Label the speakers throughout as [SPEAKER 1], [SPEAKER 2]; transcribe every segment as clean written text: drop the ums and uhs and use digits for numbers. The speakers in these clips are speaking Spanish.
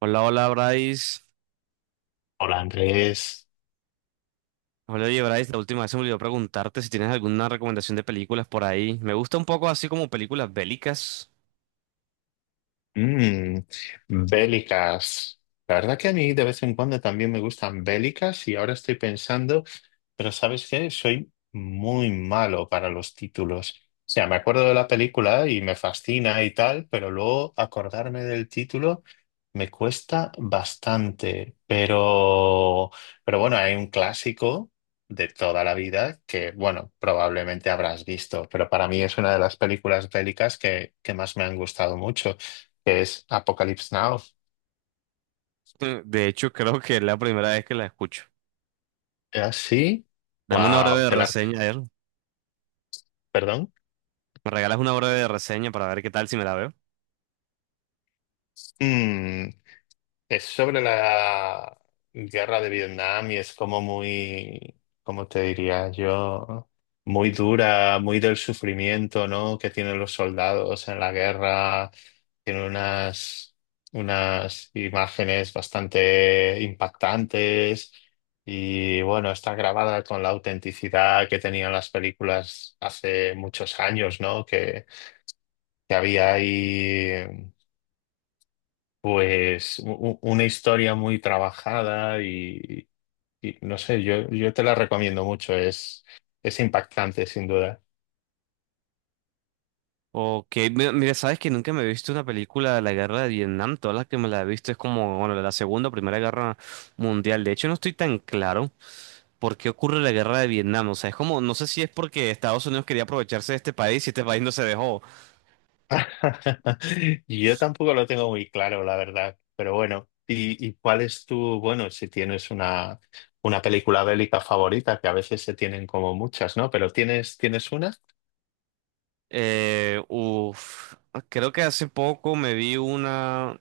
[SPEAKER 1] Hola, hola Bryce.
[SPEAKER 2] Hola Andrés.
[SPEAKER 1] Hola, oye Bryce, la última vez se me olvidó preguntarte si tienes alguna recomendación de películas por ahí. Me gusta un poco así como películas bélicas.
[SPEAKER 2] Mm, bélicas. La verdad que a mí de vez en cuando también me gustan bélicas y ahora estoy pensando, pero ¿sabes qué? Soy muy malo para los títulos. O sea, me acuerdo de la película y me fascina y tal, pero luego acordarme del título me cuesta bastante. Pero bueno, hay un clásico de toda la vida que, bueno, probablemente habrás visto, pero para mí es una de las películas bélicas que más me han gustado mucho, que es Apocalypse Now.
[SPEAKER 1] De hecho, creo que es la primera vez que la escucho.
[SPEAKER 2] ¿Es así?
[SPEAKER 1] Dame una
[SPEAKER 2] Wow,
[SPEAKER 1] breve reseña, a ver.
[SPEAKER 2] Perdón.
[SPEAKER 1] ¿Me regalas una breve reseña para ver qué tal si me la veo?
[SPEAKER 2] Es sobre la guerra de Vietnam y es como ¿cómo te diría yo? Muy dura, muy del sufrimiento, ¿no?, que tienen los soldados en la guerra. Tiene unas, unas imágenes bastante impactantes y bueno, está grabada con la autenticidad que tenían las películas hace muchos años, ¿no? Que había ahí. Pues una historia muy trabajada, y no sé, yo te la recomiendo mucho, es impactante sin duda.
[SPEAKER 1] Ok, mira, sabes que nunca me he visto una película de la guerra de Vietnam. Todas las que me la he visto es como, bueno, la segunda o primera guerra mundial. De hecho, no estoy tan claro por qué ocurre la guerra de Vietnam. O sea, es como, no sé si es porque Estados Unidos quería aprovecharse de este país y este país no se dejó.
[SPEAKER 2] Yo tampoco lo tengo muy claro, la verdad, pero bueno, y cuál es tu, bueno, si tienes una película bélica favorita, que a veces se tienen como muchas, ¿no? Pero tienes una?
[SPEAKER 1] Eh, uf, creo que hace poco me vi una,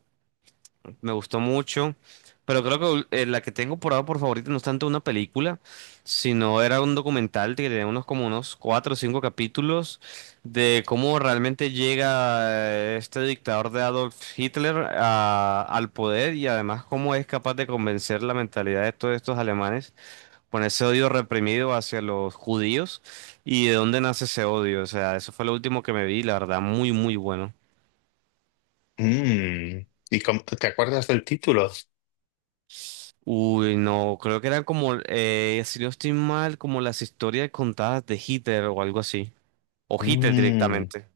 [SPEAKER 1] me gustó mucho, pero creo que la que tengo por ahora por favorita no es tanto una película, sino era un documental que tenía unos como unos 4 o 5 capítulos de cómo realmente llega este dictador de Adolf Hitler al poder y además cómo es capaz de convencer la mentalidad de todos estos alemanes con ese odio reprimido hacia los judíos y de dónde nace ese odio. O sea, eso fue lo último que me vi, la verdad, muy, muy bueno.
[SPEAKER 2] ¿Y te acuerdas del título?
[SPEAKER 1] Uy, no, creo que eran como, si no estoy mal, como las historias contadas de Hitler o algo así. O Hitler
[SPEAKER 2] Mm,
[SPEAKER 1] directamente.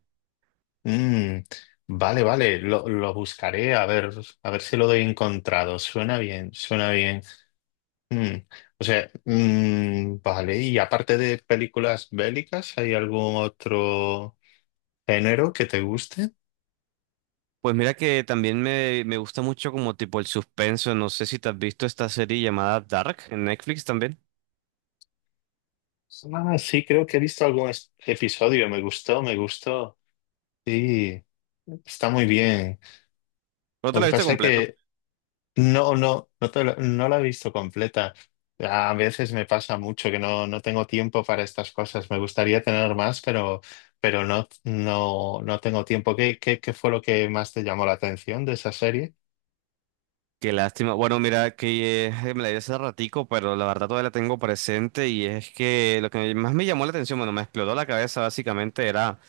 [SPEAKER 2] Mm, vale, vale, lo buscaré a ver si lo he encontrado. Suena bien, suena bien. Mm, o sea, vale, y aparte de películas bélicas, ¿hay algún otro género que te guste?
[SPEAKER 1] Pues mira que también me gusta mucho como tipo el suspenso. No sé si te has visto esta serie llamada Dark en Netflix también.
[SPEAKER 2] Ah, sí, creo que he visto algún episodio, me gustó. Sí, está muy bien.
[SPEAKER 1] ¿No te
[SPEAKER 2] Lo
[SPEAKER 1] la
[SPEAKER 2] que
[SPEAKER 1] viste
[SPEAKER 2] pasa es
[SPEAKER 1] completa?
[SPEAKER 2] que No, no, no, no la he visto completa. A veces me pasa mucho que no, no tengo tiempo para estas cosas. Me gustaría tener más, pero no, no, no tengo tiempo. Qué fue lo que más te llamó la atención de esa serie?
[SPEAKER 1] Qué lástima. Bueno, mira, que me la di hace ratico, pero la verdad todavía la tengo presente y es que lo que más me llamó la atención, bueno, me explotó la cabeza básicamente era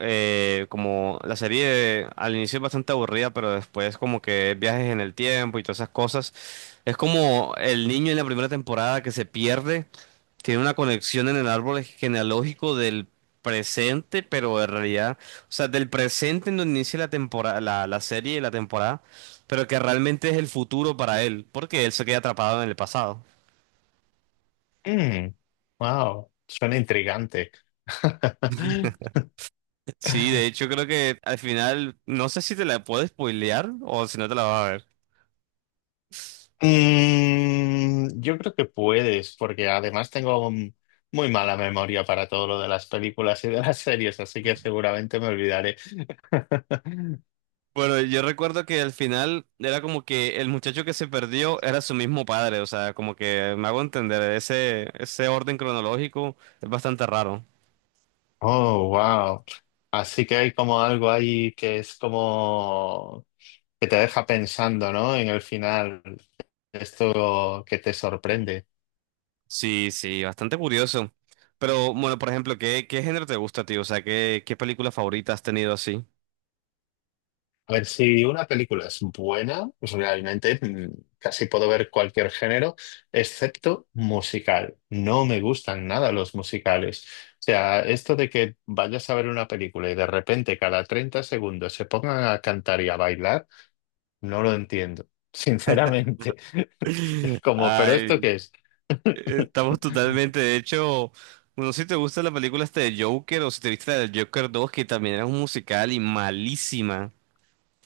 [SPEAKER 1] como la serie al inicio es bastante aburrida, pero después como que viajes en el tiempo y todas esas cosas. Es como el niño en la primera temporada que se pierde tiene una conexión en el árbol genealógico del presente, pero en realidad, o sea, del presente en donde inicia la temporada, la serie y la temporada, pero que realmente es el futuro para él, porque él se queda atrapado en el pasado.
[SPEAKER 2] Mm, wow, suena intrigante.
[SPEAKER 1] Sí, de hecho creo que al final, no sé si te la puedo spoilear o si no te la vas a ver.
[SPEAKER 2] Yo creo que puedes, porque además tengo muy mala memoria para todo lo de las películas y de las series, así que seguramente me olvidaré.
[SPEAKER 1] Bueno, yo recuerdo que al final era como que el muchacho que se perdió era su mismo padre, o sea, como que me hago entender, ese orden cronológico es bastante raro.
[SPEAKER 2] Oh, wow. Así que hay como algo ahí que es como que te deja pensando, ¿no? En el final, esto que te sorprende.
[SPEAKER 1] Sí, sí, bastante curioso. Pero bueno, por ejemplo, ¿qué género te gusta, tío? O sea, ¿qué película favorita has tenido así?
[SPEAKER 2] A ver, si una película es buena, pues realmente, casi puedo ver cualquier género, excepto musical. No me gustan nada los musicales. O sea, esto de que vayas a ver una película y de repente cada 30 segundos se pongan a cantar y a bailar, no lo entiendo, sinceramente. Es como, ¿pero
[SPEAKER 1] Ay,
[SPEAKER 2] esto qué es?
[SPEAKER 1] estamos totalmente, de hecho, bueno, si te gusta la película este de Joker o si te viste la del Joker dos que también era un musical y malísima.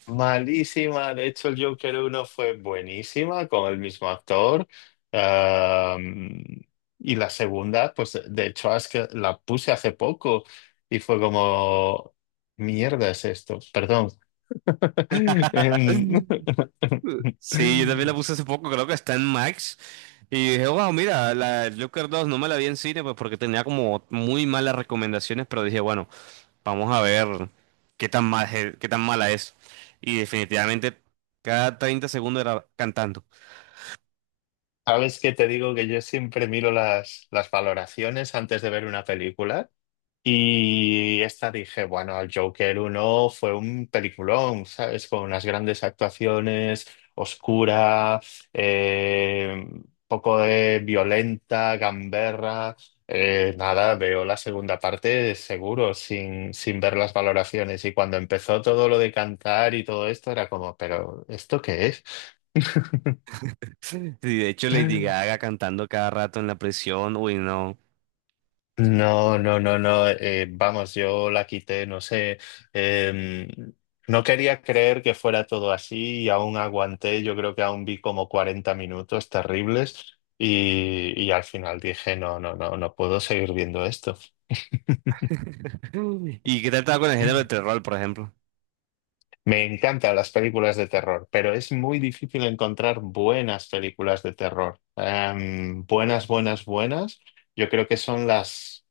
[SPEAKER 2] Malísima. De hecho, el Joker uno fue buenísima con el mismo actor. Am, y la segunda, pues de hecho, es que la puse hace poco y fue como, mierda es esto, perdón. Em,
[SPEAKER 1] Sí, yo también la puse hace poco, creo que está en Max. Y dije, wow, mira, la del Joker dos no me la vi en cine, pues porque tenía como muy malas recomendaciones, pero dije, bueno. Vamos a ver qué tan mal, qué tan mala es. Y definitivamente cada 30 segundos era cantando.
[SPEAKER 2] Sabes que te digo que yo siempre miro las valoraciones antes de ver una película. Y esta dije, bueno, el Joker uno fue un peliculón, ¿sabes? Con unas grandes actuaciones, oscura, eh, poco de violenta, gamberra. Nada, veo la segunda parte seguro, sin ver las valoraciones. Y cuando empezó todo lo de cantar y todo esto, era como, ¿pero esto qué es?
[SPEAKER 1] Y de hecho Lady Gaga cantando cada rato en la prisión, uy, no.
[SPEAKER 2] No, no, no, no. Vamos, yo la quité, no sé. em, no quería creer que fuera todo así y aún aguanté. Yo creo que aún vi como 40 minutos terribles, y al final dije, no, no, no, no puedo seguir viendo esto.
[SPEAKER 1] ¿Y qué tal estaba con el género de terror, por ejemplo?
[SPEAKER 2] Me encantan las películas de terror, pero es muy difícil encontrar buenas películas de terror. Buenas, buenas, buenas. Yo creo que son las...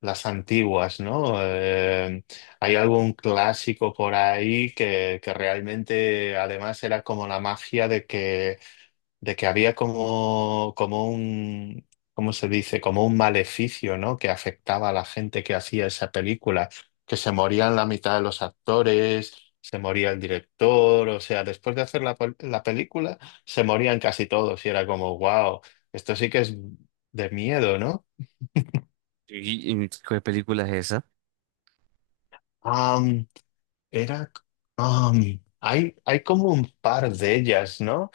[SPEAKER 2] Las antiguas, ¿no? Hay algún clásico por ahí que realmente además era como la magia de que había como, como un, ¿cómo se dice? Como un maleficio, ¿no?, que afectaba a la gente que hacía esa película, que se morían la mitad de los actores, se moría el director, o sea, después de hacer la película, se morían casi todos y era como, wow, esto sí que es de miedo, ¿no?
[SPEAKER 1] Y qué película es esa?
[SPEAKER 2] Era, hay, hay como un par de ellas, ¿no?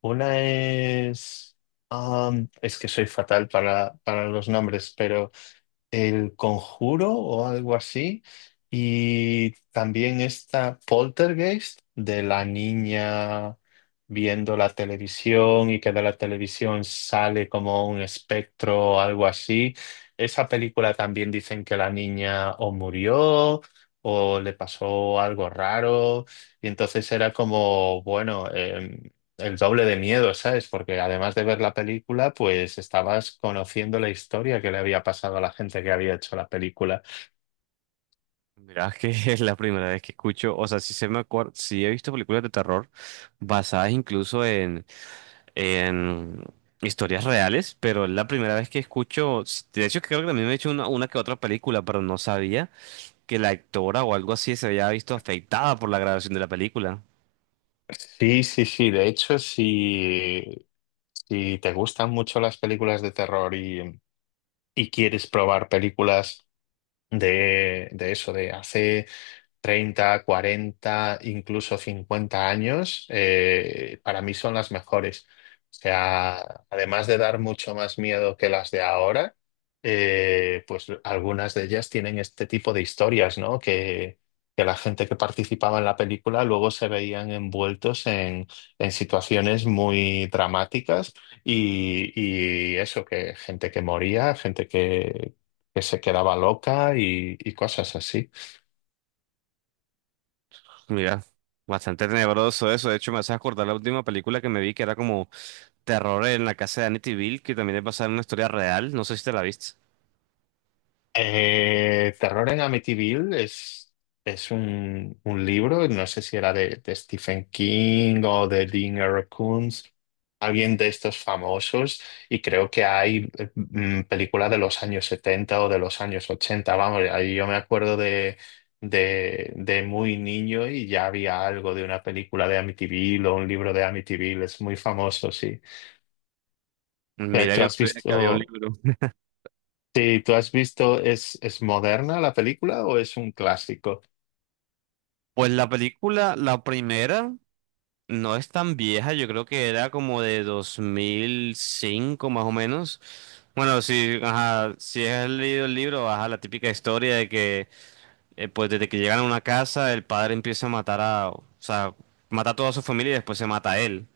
[SPEAKER 2] Una es, es que soy fatal para los nombres, pero el Conjuro o algo así. Y también está Poltergeist de la niña viendo la televisión y que de la televisión sale como un espectro o algo así. Esa película también dicen que la niña o murió o le pasó algo raro. Y entonces era como, bueno, el doble de miedo, ¿sabes? Porque además de ver la película, pues estabas conociendo la historia que le había pasado a la gente que había hecho la película.
[SPEAKER 1] Mirá que es la primera vez que escucho, o sea, sí se me acuerdo, sí he visto películas de terror basadas incluso en historias reales, pero es la primera vez que escucho, de hecho creo que también me he hecho una que otra película, pero no sabía que la actora o algo así se había visto afectada por la grabación de la película.
[SPEAKER 2] Sí, sí, sí. De hecho, si te gustan mucho las películas de terror, y quieres probar películas de eso, de hace 30, 40, incluso 50 años, para mí son las mejores. O sea, además de dar mucho más miedo que las de ahora, pues algunas de ellas tienen este tipo de historias, ¿no?, que la gente que participaba en la película luego se veían envueltos en situaciones muy dramáticas y eso, que gente que moría, que se quedaba loca y cosas así.
[SPEAKER 1] Mira, bastante tenebroso eso, de hecho me hace acordar la última película que me vi que era como terror en la casa de Bill, que también es basada en una historia real, no sé si te la viste.
[SPEAKER 2] Terror en Amityville es un libro, no sé si era de Stephen King o de Dean R. Kuntz, alguien de estos famosos, y creo que hay películas de los años 70 o de los años 80 vamos, ahí yo me acuerdo de muy niño y ya había algo de una película de Amityville o un libro de Amityville, es muy famoso, sí.
[SPEAKER 1] Mira que
[SPEAKER 2] ¿Tú
[SPEAKER 1] no
[SPEAKER 2] has
[SPEAKER 1] sabía que había un
[SPEAKER 2] visto?
[SPEAKER 1] libro.
[SPEAKER 2] Sí, ¿tú has visto, es moderna la película o es un clásico?
[SPEAKER 1] Pues la película, la primera, no es tan vieja, yo creo que era como de 2005 más o menos. Bueno, si, ajá, si has leído el libro, ajá, la típica historia de que pues desde que llegan a una casa el padre empieza a matar a, o sea, mata a toda su familia y después se mata a él.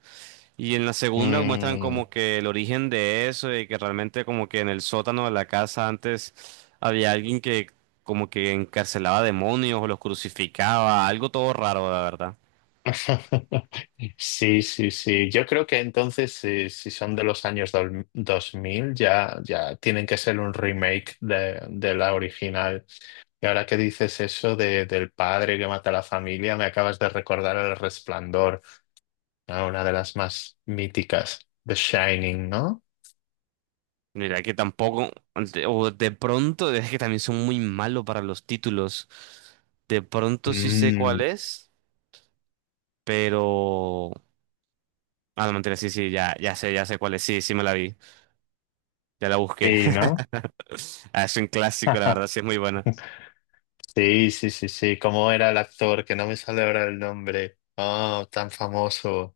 [SPEAKER 1] Y en la segunda muestran
[SPEAKER 2] Mm.
[SPEAKER 1] como que el origen de eso y que realmente como que en el sótano de la casa antes había alguien que como que encarcelaba demonios o los crucificaba, algo todo raro, la verdad.
[SPEAKER 2] Sí, sí, sí. Yo creo que entonces, si son de los años 2000 ya, ya tienen que ser un remake de la original. Y ahora que dices eso del padre que mata a la familia, me acabas de recordar El Resplandor, ¿no? Una de las más míticas, The Shining, ¿no?
[SPEAKER 1] Mira que tampoco, o de pronto, es que también son muy malos para los títulos. De pronto sí sé cuál
[SPEAKER 2] Mm,
[SPEAKER 1] es, pero... Ah, no, mentira, sí, sí, ya sé cuál es, sí, sí me la vi, ya la busqué.
[SPEAKER 2] sí, ¿no?
[SPEAKER 1] Ah, es un clásico, la verdad, sí es muy buena.
[SPEAKER 2] Sí, sí, sí, sí. ¿Cómo era el actor? Que no me sale ahora el nombre. Ah, tan famoso.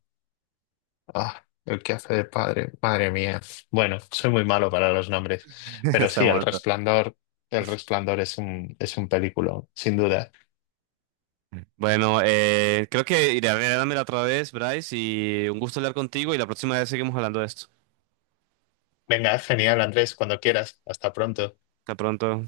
[SPEAKER 2] Ah, el que hace de padre. Madre mía. Bueno, soy muy malo para los nombres. Pero sí, El
[SPEAKER 1] Estamos
[SPEAKER 2] Resplandor. El Resplandor es un película, sin duda.
[SPEAKER 1] Bueno, creo que iré a verla otra vez, Bryce, y un gusto hablar contigo y la próxima vez seguimos hablando de esto.
[SPEAKER 2] Venga, genial, Andrés, cuando quieras. Hasta pronto.
[SPEAKER 1] Hasta pronto.